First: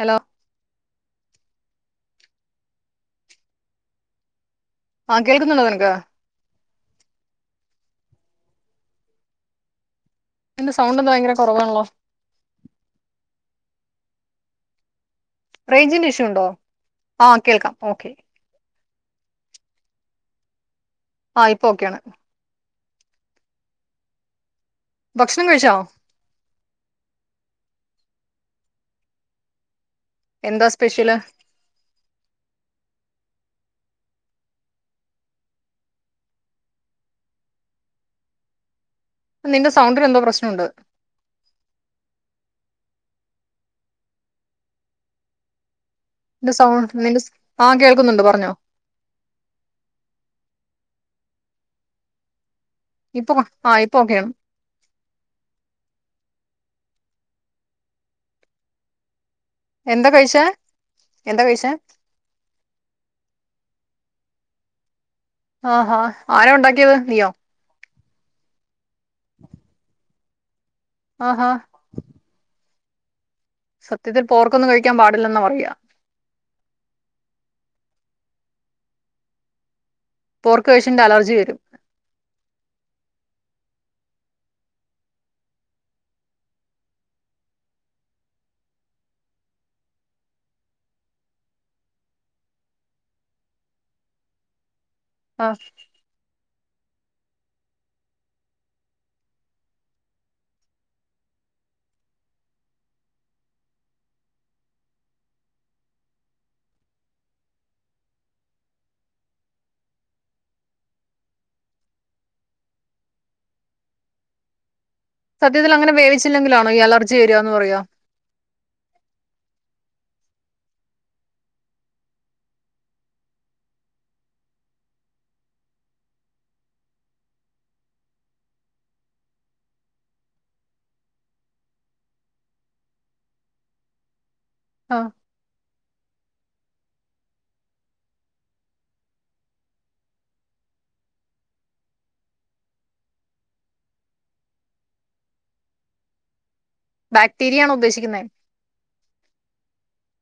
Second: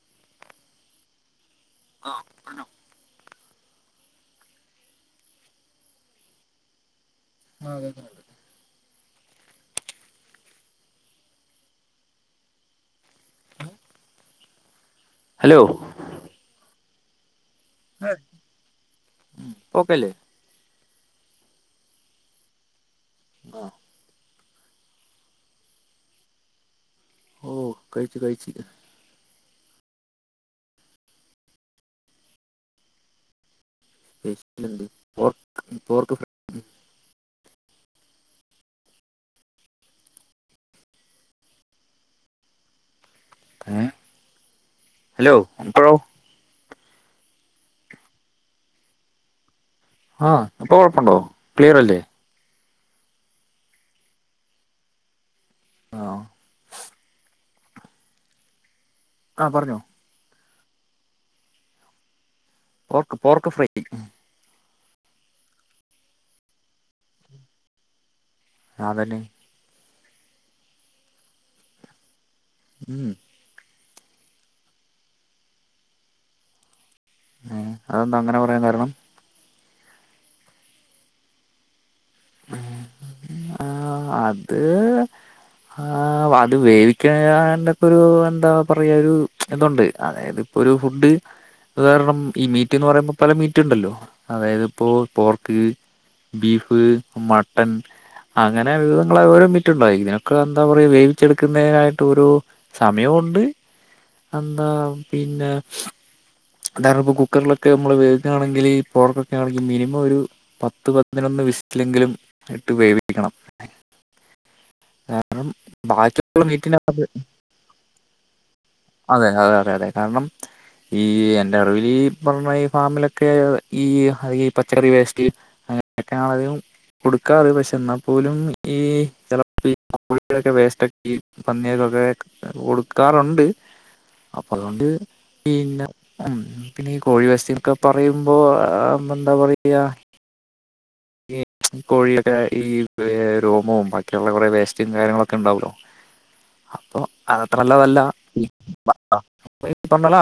Hello ആഹ് പറഞ്ഞോ. ആഹ് കേൾക്കുന്നുണ്ടോ നിനക്ക്? ആഹ് കേക്ന്നുണ്ട്. നിന്റെ സൗണ്ട് എന്താ ഭയങ്കര കൊറവാണല്ലോ. ഹലോ റേഞ്ചിൻ്റെ ഇഷ്യൂ ഉണ്ടോ? ആഹ് കേൾക്കാം ഓക്കേ. ഇപ്പോ ഓക്കെല്ലേ? ആഹ് ഇപ്പൊ ഓക്കെയാണ്. ആഹ് ഭക്ഷണം കഴിച്ചോ? ഓഹ് കഴിച്ച് കഴിച്ച്. എന്താ സ്പെഷ്യല്? സ്പെഷല്ണ്ട് പോർക്ക് പോർക്ക്‌ ഫ്രൈ നിന്റെ സൗണ്ട്നെന്തോ പ്രശ്നണ്ട്. ഏഹ്. ഹലോ ഇപ്പഴോ? നിന്റെ സൗണ്ട് നിന്റെ സ് ആഹ് കേൾക്കുന്നുണ്ട് പറഞ്ഞോ. ആഹ് ഇപ്പൊ കൊഴപ്പണ്ടോ, ക്ലിയറല്ലേ. ഇപ്പൊ ആഹ് ഇപ്പൊക്കെയാണ് ആഹ് ആ പറഞ്ഞോ എന്താ കഴിച്ചേ എന്താ കഴിച്ചേ പോർക്ക് പോർക്ക് ഫ്രൈ ആഹാ ആരാ ഉണ്ടാക്കിയത് നീയോ ഞാതന്നെ ആഹാ ഉം സത്യത്തിൽ പോർക്കൊന്നു കഴിക്കാ പാടില്ലെന്നാ പറയ എഹ് അതെന്താ അങ്ങനെ പറയാൻ കാരണം പോർക്ക് കഴിച്ചന്റെ അലർജി വരും [inaudible] ആഹ് അത് ആഹ് അത് വേവിക്കന്റെക്കെരു എന്താ പറയ ഒരു ഇതുണ്ട് അതായത് പ്പൊ ഒരു ഫുഡ് ഉദാഹരണം ഈ മീറ്റ് എന്ന് പറയുമ്പോ പല മീറ്റ് ഉണ്ടല്ലോ അതായതിപ്പോ ആ പോർക്ക് ബീഫ് മട്ടൺ അങ്ങനെ വിവികങ്ങളെ ഓരോ മിറ്റുണ്ടോ ഇതിനൊക്കെ എന്താ പറയാ വേവിച്ചെടുക്കുന്നതിനായിട്ട് ഒരു സമയവുണ്ട് എന്താ പിന്നെ അ [unintelligible] പ്പോ കുക്കറിലൊക്കെ മ്മള് വേകുകയാണെങ്കില് പോർക്കൊക്കെ ആണെങ്കി മിനിമ ഒരു പത്ത് പതിനൊന്ന് വിസിലെങ്കിലും ഇട്ട് വേവിക്കണം രണം സത്യത്തിൽ അങ്ങനെ മാറ്റ വേവിച്ചില്ലെങ്കിലാണോ ഈ അലർജി [unintelligible] വരിക എന്ന് പറയാ അതെ അതെ അതെ അതെ കാരണം ഈ എന്റെ അറിവില് ഈ പറഞ്ഞ ഈ ഫാമിലൊക്കെ ഈ ഈ പച്ചറി വേസ്റ്റ് അങ്ങനെയെക്കെയണതികം കൊടുക്കാറ് പക്ഷെ എന്നാ പോലും ഈ ഇ കോഴികളൊക്കെ വേസ്റ്റക്കി പന്നിയെകൊക്കെ കൊടുക്കാറുണ്ട് അപ്പളാണ്ട് ആ പിന്നെ ഉം പിന്നെ ഈ കോഴി വെസ്തോക്കെ പറയുമ്പോ എന്താ പറയാ കോഴിയുടെ ഈ രോമവും ബാക്കിയുള്ള കുറെ വേസ്റ്റും കാര്യങ്ങളൊക്കെ ഉണ്ടാവലോ അപ്പൊ ബാക്ടീരിയ ആണ് അതത്രല്ലതല്ല ഉദ്ദേശിക്കുന്നത് [unintelligible] പറണല്ല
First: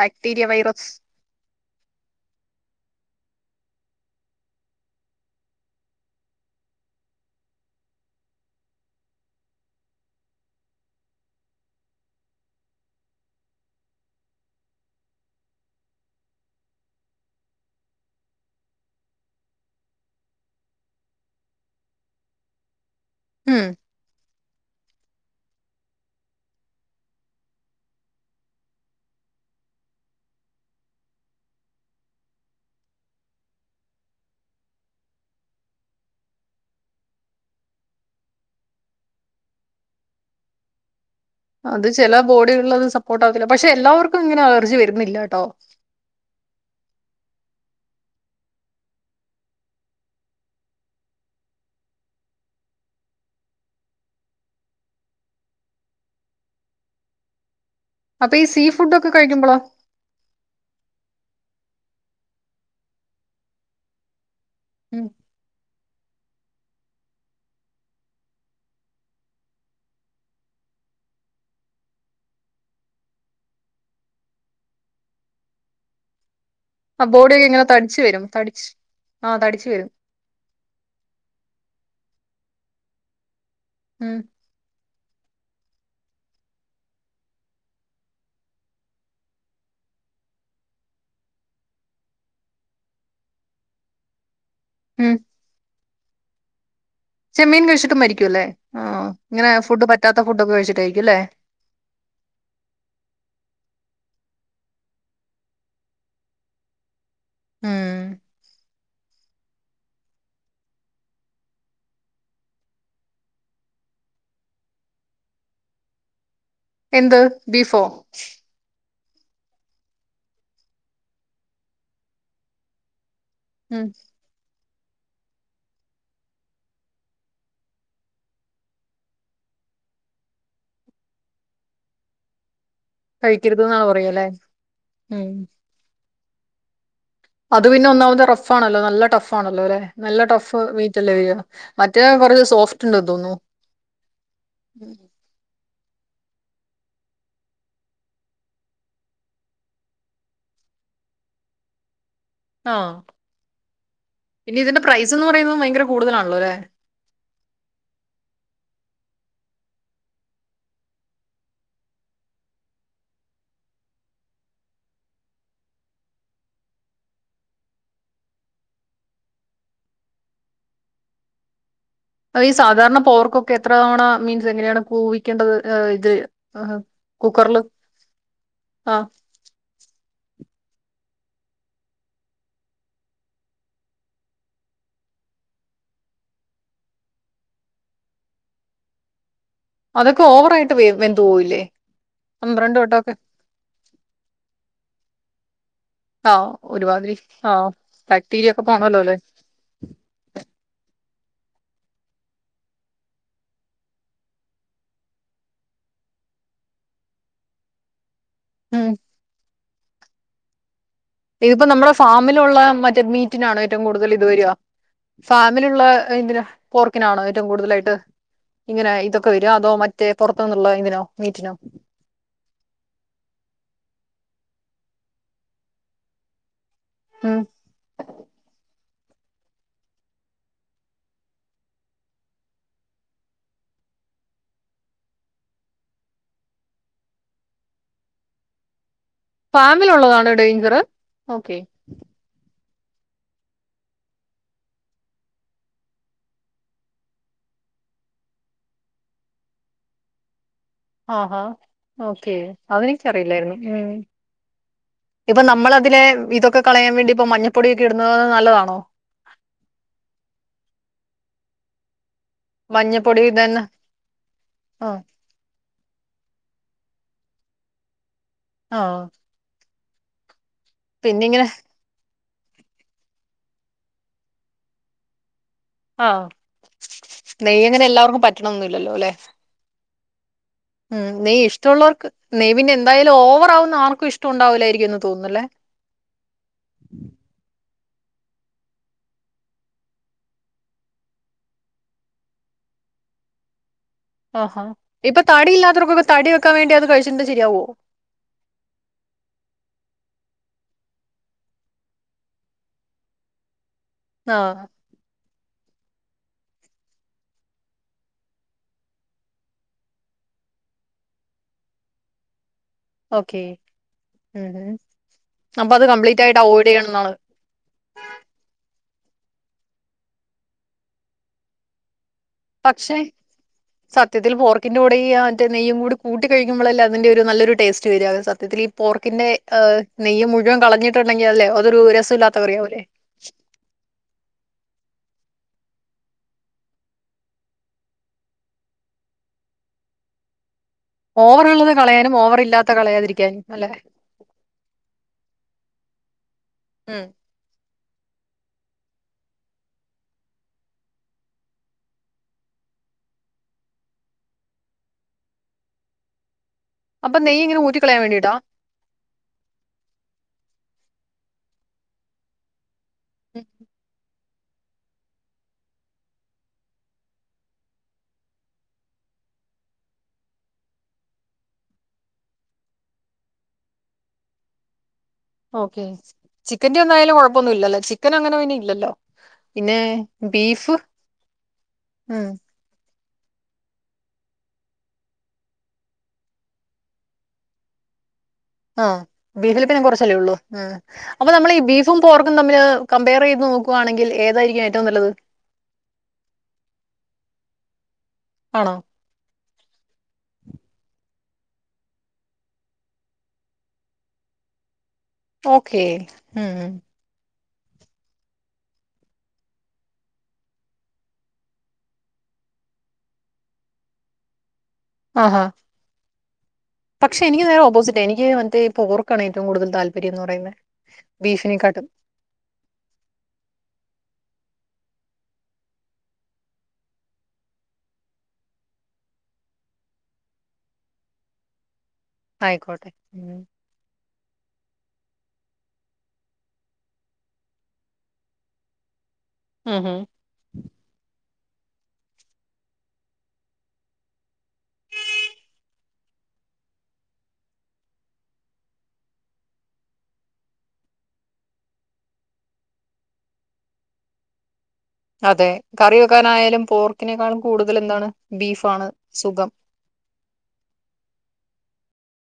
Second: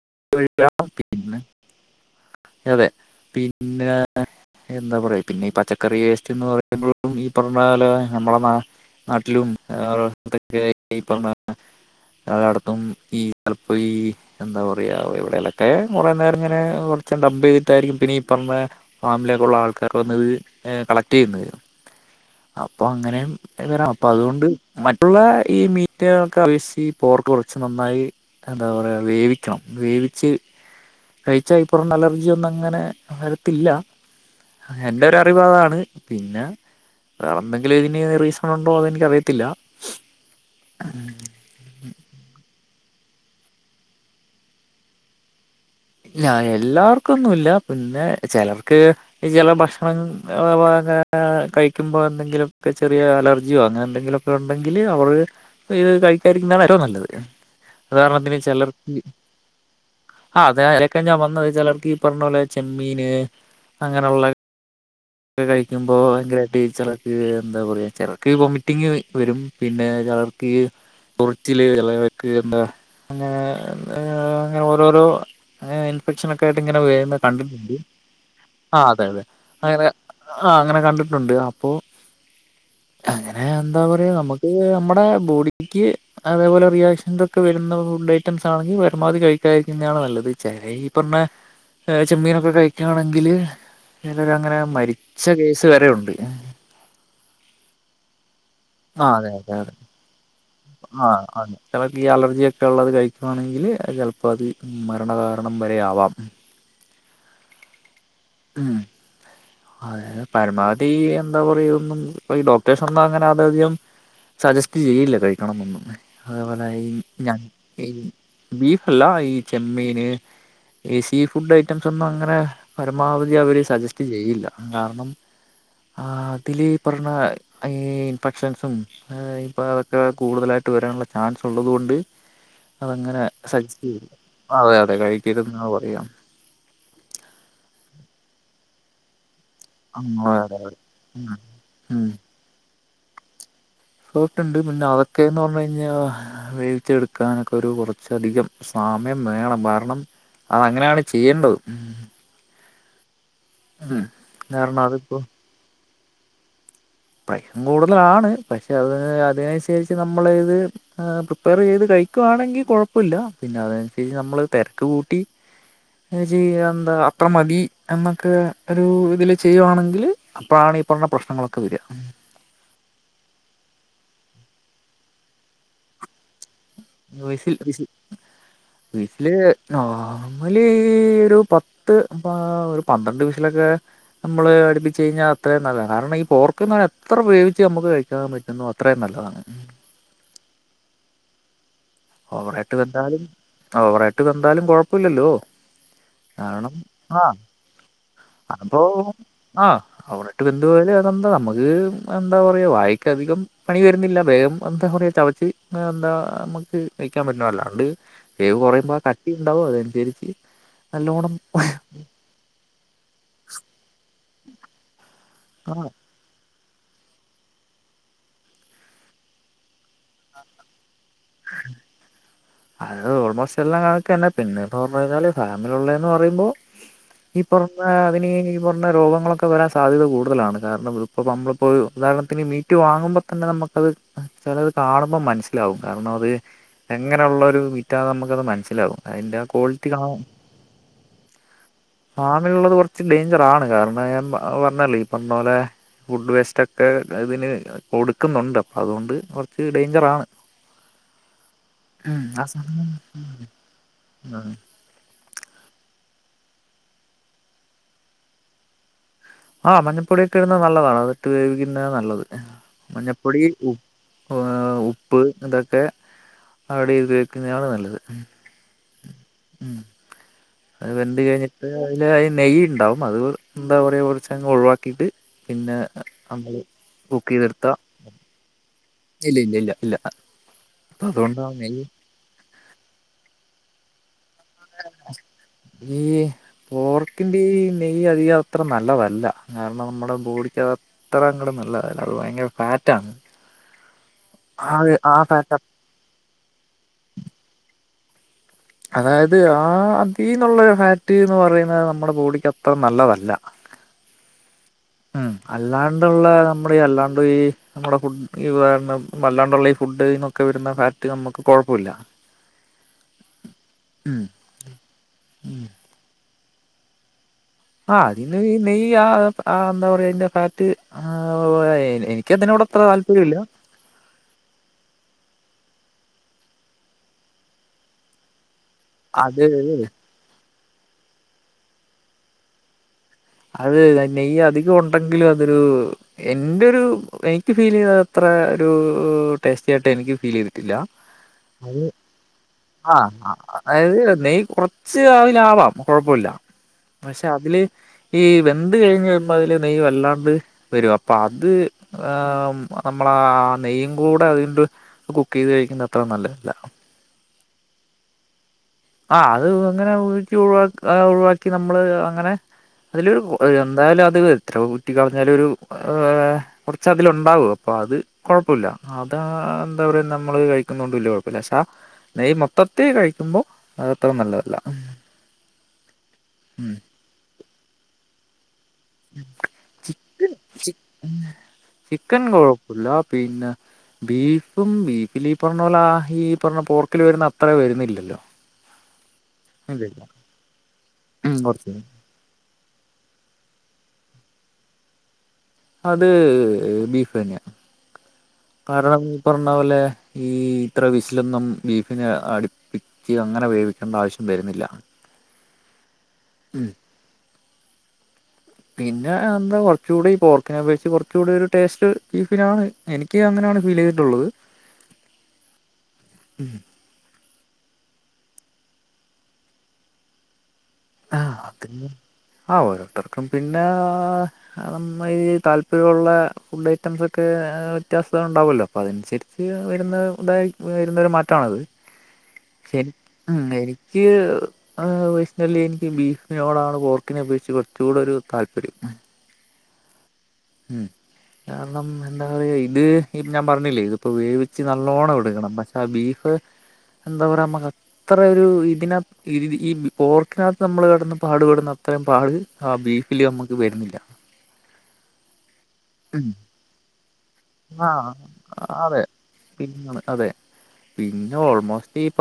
ബാക്ടീരിയ വൈറസ് അതെ പിന്നെ എന്താ പറയാ പിന്നെ പ പച്ചക്കറി വേസ്റ്റ്ന്ന് പറയുമ്പോഴും ഈ പറഞ്ഞല നമ്മള നാട്ടിലും വടെ അട്ത്തൊക്കെ ഈ പറഞ്ഞ ളടത്തും ഈ തലപ്പോ ഈ എന്താ പറയാ എവിടെലൊക്കെ കുറേ നേരങ്ങനെ കൊറച്ച് ഡബ് ചെയ്തിട്ടായിരിക്കു പിന്നെ ഈ പറഞ്ഞ ഫാമിലേക്കുള്ള ആൾക്കാര് വന്നത് എഹ് കളക്ടെയ്യുന്നത് അപ്പൊ അങ്ങനെ ഉം ഇവരാ അപ്പ അതുകൊണ്ട് മറ്റുള്ള ഈ മീറ്റെലോക്ക അപേക്ഷിച്ച് പോർക്ക് കുറച്ച് നന്നായി അതാ പറയാ വേവിക്കണം വേവിച്ച് കഴിച്ചൽപ്പറുള്ള അലർജിയോന്നങ്ങനെ വരത്തില്ല എന്റെരറിവാതാണ് പിന്നെ വേറെന്തെങ്കിലു ഇതിന് റീസൺ ഉണ്ടോ അതെനിക്കറിയത്തില്ല [unintelligible] അത് ചില ബോഡികളിലത് സപ്പോർട്ട് ആവത്തില്ല പക്ഷെ എല്ലാവർക്കും ഇങ്ങനെ അലർജി വരുന്നില്ലട്ടോ ഇല്ല എല്ലാവർക്കും ന്നുല്ല പിന്നെ ചെലർക്ക് ഈ ചില ഭക്ഷണം [unintelligible] കഴിക്കുമ്പോ എന്തെങ്കിലുക്കെ ചെറിയ അലർജിയോ അങ്ങനെ എന്തെങ്കിലും ഉണ്ടെങ്കിൽ അവര് ഇത് കഴിക്കാരിക്കുന്നതാണ് ഏറ്റവും നല്ലത് ഉദാരണത്തിന് ചിലർ കഴിക്കുമ്പളോ ക്കെ ഞാൻ വന്ന് ചെയ്ച്ചാൽ ഈ പറഞ്ഞ പോലെ ചെമ്മീന് അങ്ങനെയുള്ള ഉം ഒക്കെ കഴിക്കുമ്പോ ഭയങ്കരമായിട്ട് ചിലർക്ക് എന്താ പറയാ ചിലർക്ക് വൊമിറ്റിങ് വരും പിന്നെ ചിലർക്ക് [unintelligible] തുറിച്ചില് ഇള വെക്ക് എന്താ അങ്ങനെ അങ്ങനെ ഓരോരോ അങ്ങനെ ഇൻഫെക്ഷൻ ഒക്കെ ആയിട്ട് ഇങ്ങനെ ആ വുന്ന ബോഡിയൊക്കെ ഇങ്ങനെ കണ്ടിട്ടുണ്ട് തടിച്ചു വരും തടിച്ച് ആ അതെ അതെ തടിച്ചു അങ്ങനെ വരും ആ അങ്ങനെ കണ്ടിട്ടുണ്ട് അപ്പോ അങ്ങനെ എന്താ പറയാ ഉം നമുക്ക് ഹേ ഞമ്മടെ ബോഡിക്ക് അതേപോലെ റിയാക്ഷൻസൊക്കെ വരുന്ന ഫുഡഐറ്റംസാണെങ്കിൽ പരമാവധി കഴിക്കാതിരിക്കുന്നതാണ് നല്ലത് ചെല ഈ പർഞ്ഞ അഹ് ചെമ്മീനൊക്കെ കഴിക്കാണെങ്കില് ചെലരങ്ങനെ ഉം മരിച്ച കേസ് വരെ ഉണ്ട് ചെമ്മീൻ കഴിച്ചിട്ട് മരിക്കുംല്ലേ ആഹ് ആ അതെ ങ്ങനെ അതെ ഫുഡ് പറ്റാത്ത ഫുഡൊക്കെ കയ്ച്ചിട്ടായിരിക്കുംല്ലേ ചെലർക്ക് ഈ അലർജിയൊക്കെള്ളത് കഴിക്കുവാണെങ്കില് അത് ചെലപ്പോത് മരണ കാരണം വരെ ആവാം മ്മ് മ്മ് അതെന്നെ പരമാവധീ എന്താ പറയാതൊന്നും ഈ ഡോക്ടേഴ്സൊന്നും ങ്ങനെതധികം സജസ്റ്റ് ചെയ്യില്ല കഴിക്കണംന്നൊന്നും അതെപോലെ ഈ എന്ത് ഞ ബീഫോ ഇ ബീഫല്ല ഈ ചെമ്മീന് ഈ സീ ഫുഡൈറ്റംസൊന്നുങ്ങനെ പരമാവധിയവര് ഉം സജസ്റ്റ് ചെയ്യില്ല കാരണം അതില് ഈ പർഞ്ഞ അയീ ഇൻഫക്ഷൻസും ഈപ്പതൊക്കെ കൂടുതലായിട്ട് വരാൻള്ള ചാൻസുള്ളത്കൊണ്ട് അതങ്ങനെ കഴിക്കരുത് സജസ്റ്റ് എന്നാണ് ചെയില്ല പറയുക അല്ലേ അതെ അതെ ഉം കയ്ക്കര്ത് ന്നാപറയാ അത് പിന്നൊന്നാമത് റഫാണല്ലോ നല്ല ടഫാണല്ലോലെ നല്ല അതെ അതെ ടഫ് അതെ ഉം മീറ്റല്ലേവെര മറ്റേ ഉം കൊർച്ച് സോഫ്റ്റ്ണ്ട്ന്ന് തോന്നുന്നു സോഫ്റ്റ്ണ്ട് ഉം. പിന്നതൊക്കേന്ന് പറഞ്ഞ് കയ്ഞ്ഞാൽ അഹ് വേവിച്ചെടുക്കാനൊക്കൊരു കൊറച്ചധികം സമയം വേണം കാരണം അത് അങ്ങനെണ് ചെയ്യേണ്ടത് മ്മ് മ്മ് ആഹ് പിന്നതിന്റെ കാരണം അതിപ്പോ പ്രൈസന്ന് പറയുന്നതും ഭയങ്കര കൂടുതലാണല്ലോല്ലേ പ്രൈസും കൂടുതലാണ് പക്ഷെ അത് അതിനനുസരിച്ച് നമ്മള് ഇത് അഹ് പ്രിപ്പേർ ചെയ്ത് കഴിക്കുവാണെങ്കില് കൊഴപ്പല്ല പിന്നെ അതൻസരിച്ച് നമ്മള് തെരക്ക് കൂട്ടി ച്ചത് ന്താ അത്രമതി എന്നൊക്കെ ഒരു ഇതില് ചെയ്യുവാണെങ്കില് അപ്പാളാണ് ഈ പറഞ്ഞ പ്രശ്നങ്ങളൊക്കെ വെര അപ്പ ഈ സാധാരണ പോർകൊക്കെ എത്ര തവണ മീൻസ് എങ്ങനെയാണ് കൂവിക്കേണ്ടത് അഹ് ഇത്? അ ആ വിസിൽ കുക്കർല് ആഹ് നോർമലീ ഒരു പത്ത്പ ഒരു പന്ത്രണ്ട് വിസിലൊക്കെ നമ്മള് അടുപ്പിച്ച് കഴിഞ്ഞാൽ അത്രയും നല്ലാണ് കാരണം ഈ പോർക്ക്ന്ന് പറഞ്ഞൽ എത്ര വേവിച്ച് നമ്ക്ക് കഴിക്കാൻ പറ്റുന്നോ അത്രയും നല്ലതാ. അഹ് അതക്കെ ഓവറായിട്ട് വെ വെന്തോവില്ലേ ഓവറായിട്ട് വെന്താലും ഓവറായിട്ട് വെന്താലും കൊഴപ്പല്ലല്ലോ ആ കാരണം ഒരുമാതിരി ആഹ് ആ ബാക്ടീരിയ ഒക്കെ അപ്പോ പോണല്ലോ അല്ലേ ആഹ് ഓവറായിട്ട് വെന്തു പോയാല് തെന്താ നമുക്ക് എന്താ പറയാ വായക്ക് അധികം പണി വെരുന്നില്ല വേഗം എന്താ പറ ചവ എന്താ അമ്മക്ക് കഴിക്കാപറ്റുവല്ലാണ്ട് വേവ് ഉം കൊറയുമ്പ ആ കട്ടിണ്ടാവും അതനുസരിച്ച് നല്ലോണം ഇതിപ്പോ നമ്മടെ ഫാമിലുള്ള മറ്റേ മീറ്റിനാണോ ഏറ്റവും കൂടുതൽ ഇത് വെര ഫാമിലുള്ള ആ ഇതിന് പോർക്കിനാണോ ഏറ്റവും കൂടുതലായിട്ട് ഇങ്ങനെ ഇതൊക്കെ വെര അതോ മറ്റേ പൊറത്തൂന്നുള്ള ഇതിനോ മീറ്റിനോ? അത് ഓൾമോസ്റ്റ് എല്ലാം കണക്കെന്നെ പിന്നെപ്പോന്ന് പറഞ്ഞുകയ്ഞ്ഞാല് ഫാമിലുള്ളേന്ന് പറയുമ്പോ ഉം ഇപ്പം ആഹ് അതിന് ഈ പറഞ്ഞ രോഗങ്ങളൊക്കെ വരാൻ സാധ്യത കൂടുതലാണ് കാരണം ഇപ്പ നമ്മള്പ്പോ ഉദാഹരണത്തിന് മീ മീറ്റ് വാങ്ങുമ്പോതന്നെ നമുക്കത് ചെലത് കാണുമ്പോ മനസ്സിലാവും കാരണം അത് എങ്ങനള്ളൊരു മീറ്റാന്ന് നമ്ക്കത് മനസ്സിലാവും അതിന്റെ ആ ക്വാളിറ്റി കാണ ഫാമിലുള്ളതാണോ ഡേയ്ഞ്ചറ് ഓക്കെ ഫാമിലുള്ളത് കൊറച്ച് ഡേയ്ഞ്ചറാണ് കാരണം ഞാൻ അ പർഞ്ഞല്ലേ ഈ പർഞ്ഞ പോലെ ഫുഡ് വേസ്റ്റൊക്കെ ഇതിന് കൊടുക്കുന്ന്ണ്ട് അപ്പം അതോണ്ട് കൊറച്ച് ഡേയ്ഞ്ചറാണ് ആഹാ ഓക്കെ ആ സമയം അതെനിക്കറിയില്ലായിരുന്നു ഉം ഉം ആ ഇപ്പൊ നമ്മളതിനലെ ഇതൊക്കെ കളയാവേണ്ടി ഇപ്പം മഞ്ഞപ്പൊടിയൊക്കെ ഇട്ന്നത് നല്ലതാണോ? ആഹ് മഞ്ഞപ്പൊടിയൊക്കെടുന്നത് നല്ലതാണ് അത്ട്ട് വേവിക്കുന്നതാ നല്ലത് മഞ്ഞപ്പൊടി ഉ ആഹ് ഉപ്പ് എത ഇത് അവിടെ ഉപയോഗിക്കുന്നതാണ് നല്ലത്. ഓഹ് ഉം അത് വരണ്ട് കഴിഞ്ഞിട്ട് അതില് ആ നെയ്യ് ഉണ്ടാവും. അത് എന്താ പറയുക, കുറച്ചങ്ങ് ഒഴിവാക്കിയിട്ട് പിന്നെ ആഹ്. നമ്മള് കുക്ക് ചെയ്തെടുത്ത നെയ്യങ്ങനെ എല്ലാവർക്കും പറ്റണൊന്നുമില്ലല്ലോ. അല്ലെ. ഇല്ല ഇല്ല ഇല്ല ഇല്ല ഉം. അപ്പൊ അതുകൊണ്ടാ നെയ്യ് ഇഷ്ടമുള്ളവർക്ക്, നെയ്യ് എന്തായാലും ഓവർ ആകുന്ന ആർക്കും ഇഷ്ടം ഉണ്ടാവില്ലായിരിക്കുംന്ന് തോന്നൂല്ലേ. ഈ പോർക്കിന്റെ ഈ നെയ്യ് അധികം അത്ര നല്ലതല്ല. കാരണം നമ്മുടെ ബോഡിക്ക് അത്ര അങ്ങട് നല്ലതല്ല. അത് ഭയങ്കര ഫാറ്റാണ്. ആഹാ. ആ ആ ഇപ്പൊ ഫാറ്റ് തടിയില്ലാത്തവർക്കൊക്കെ, തടി വെക്കാൻ വേണ്ടി അത് കഴിച്ചിട്ടുണ്ടെങ്കിൽ ശരിയാവോ അതായത് ആഹ് അതിന്നുള്ള ഫാറ്റ് എന്ന് പറയുന്നത് നമ്മുടെ ബോഡിക്ക് അത്ര നല്ലതല്ല. ആഹ് ഉം അല്ലാണ്ടുള്ള, നമ്മുടെ അല്ലാണ്ട് ഈ നമ്മുടെ ഫുഡ് ഈ വല്ലാണ്ടുള്ള ഈ ഫുഡ്ന്നൊക്കെ വരുന്ന ഫാറ്റ് നമ്മുക്ക് കുഴപ്പമില്ല. ഓക്കേ. അപ്പം അത് കംപ്ലീറ്റ് ആയിട്ട് അവോയ്ഡ് ചെയ്യണം. എന്നാണ് ആഹ്. അതിന് നെയ്യ്, ആഹ് എന്താ പറയാ. അതിന്റെ ഫാറ്റ് എനിക്ക് അതിനോട് അത്ര പക്ഷെ താല്പര്യമില്ല. സത്യത്തിൽ പോർക്കിന്റെ കൂടെ ഈ.. മറ്റേ നെയ്യും കൂടി കൂട്ടി കഴിക്കുമ്പോഴല്ലേ അതിന്റെ ഒരു നല്ലൊരു ടേസ്റ്റ് വര സത്യത്തിൽ ഈ പോർക്കിന്റെ, അത് ഹ, നെയ്യ് മുഴുവൻ കളഞ്ഞിട്ടുണ്ടെങ്കിൽ അല്ലെ അതൊരു രസമില്ലാത്ത കറിയാവുല്ലേ അത് ഈ നെയ്യ് അധികം ഉണ്ടെങ്കില് അതൊരു എന്റൊരു, എനിക്ക് ഫീൽ ചെയ്ത അത്ര ഒരു ടേസ്റ്റി ആയിട്ട് എനിക്ക് ഫീൽ ചെയ്തിട്ടില്ല ഓവറുള്ളത് കളയാനും ഓവർ ഇല്ലാത്ത ആഹ് കളയാതിരിക്കാനും അല്ലെ അതായത് നെയ്യ് കുറ ച്ച് അതിനാവാം കുഴപ്പവില്ല. ഉം പക്ഷെ അതില്, ഈ വെന്ത് കഴിഞ്ഞ് വരുമ്പോ അതില് നെയ്യ് വല്ലാണ്ട് വരും. അപ്പൊ അത് നമ്മളാ നെയ്യും കൂടെ അതിലിട്ട് കുക്ക് ചെയ്ത് കഴിക്കുന്നത് അത്ര നല്ലതല്ല. അപ്പം നെയ്യ് ഇങ്ങന ഊറ്റികളയാൻ വേണ്ടിട്ടാ ആഹ് അത് അങ്ങനെ ഊറ്റി ഒഴിവാക്ക്, ഒഴിവാക്കി നമ്മള് അങ്ങനെ. അതില് എന്തായാലും അത് എത്രോ കുറ്റി കളഞ്ഞാലും ഒരു കൊറച്ച് അതിലുണ്ടാവും. അപ്പം അത് കൊഴപ്പമില്ല. അതാ എന്താ പറയാ നമ്മള് കഴിക്കുന്നോണ്ട് വലിയ കൊ ഴപ്പില്ല. പക്ഷേ നെയ്യ് മൊത്തത്തി കഴിക്കുമ്പൊ അതത്ര നല്ലതല്ല ഓക്കെ. ഉം ചിക്കന്റെ ഒന്നും ആയാലും കൊഴപ്പൊന്നുഇല്ലല്ലോ. ചിക്കന് അങ്ങനെ പിന്നെ ഇല്ലല്ലോ. പിന്നെ ബീഫ് ഉം ഇല്ലാ പിന്നെ ബീഫും, ബീഫിൽ ഈ പറയണ പോലെ, ആഹ് ഈ പറഞ്ഞ പോർക്കിൽ വരുന്ന അത്ര വരുന്നില്ലല്ലോ ആഹ് ബീഫിൽ പിന്നെ ഇല്ലല്ല കൊറച്ചല്ലേ ഉള്ളൂ. ഉം.. അപ്പൊ ഉം നമ്മള് ഈ കുറച്ച് ബീഫും പോർക്കും തമ്മില് കമ്പെയർ ചെയ്ത് നോക്കുവാണെങ്കിൽ ഏതായിരിക്കും ഏറ്റവും നല്ലത്. അത് ബീഫ് തന്നെയാ ആണോ കാരണം ഇപ്പറഞ്ഞ പോലെ, ഈ ഇത്ര വിസിലൊന്നും ബീഫിനെ അടിപ്പി ക്കേ അങ്ങനെ വേവിക്കേണ്ട ആവശ്യം വരുന്നില്ല. ഓക്കെ ഉം പിന്നാ എന്താ കൊറച്ചുകൂടി പോർക്കിനെ അപേക്ഷിച്ച് കൊറച്ച് കൂടി ഒരു ടേസ്റ്റ് ബീഫിനാണ്. എനി ക്ക് അങ്ങനാണ് ഫീലെയ്തിട്ടുള്ളത് ആഹ് ഉം പക്ഷെ, എനിക്ക് നേരെ ഓപ്പോസിറ്റാ. എനിക്ക് മറ്റേ പോർക്കാണ് ഏറ്റവും കൂടുതൽ താല്പര്യോന്ന് പറയുന്നെ ആഹ് ഓക്കെ ആഹ് ഓരോരുത്തർക്കും പിന്നാ അതമ്മയി താല്പര്യോള്ളെ ഫുഡ് ഐറ്റംസൊക്കെ വ്യത്യാസം ഉണ്ടാവുവല്ലൊ അപ്പൊ അതനുസരി ച്ച് വരുന്ന ഇതായി വരുന്നൊരു മാറ്റാണത്. [unintelligible] ഉ ഉം എനിക്ക് ആഹ് വയസല്ലേനി ഈ ബീഫിനോടാണ് പോർക്കിനെ അപേക്ഷിച്ച് കൊറച്ചൂടൊരു താല്പര്യം ഉം ഉം ഉം കാരണം എന്താ പറയുക ഇത് ഞാൻ പറഞ്ഞില്ലേ ഇതിപ്പൊ വേവിച്ച് നല്ലോണം എടുക്കണം പക്ഷെ ആഹ് ബീഫ് എന്താ പറയാ നമ്മക്ക് അത്രൊ ഒരു ഇതിന ഇത് ഈ പോർക്കിനകത്ത് നമ്മള് കെടന്ന് പാട്പെടുന്ന അത്രയും പാട് ആ ബീഫില് നമുക്ക് വരുന്നില്ല അതേ കറി ഉം വെക്കാനായാലും പോർക്കിനെക്കാളും കൂടുതൽ എന്താണ് ആഹ് ബീഫാണ് സുഖം അതെ പിന്ന ഓൾമോസ്റ്റ്ലി പ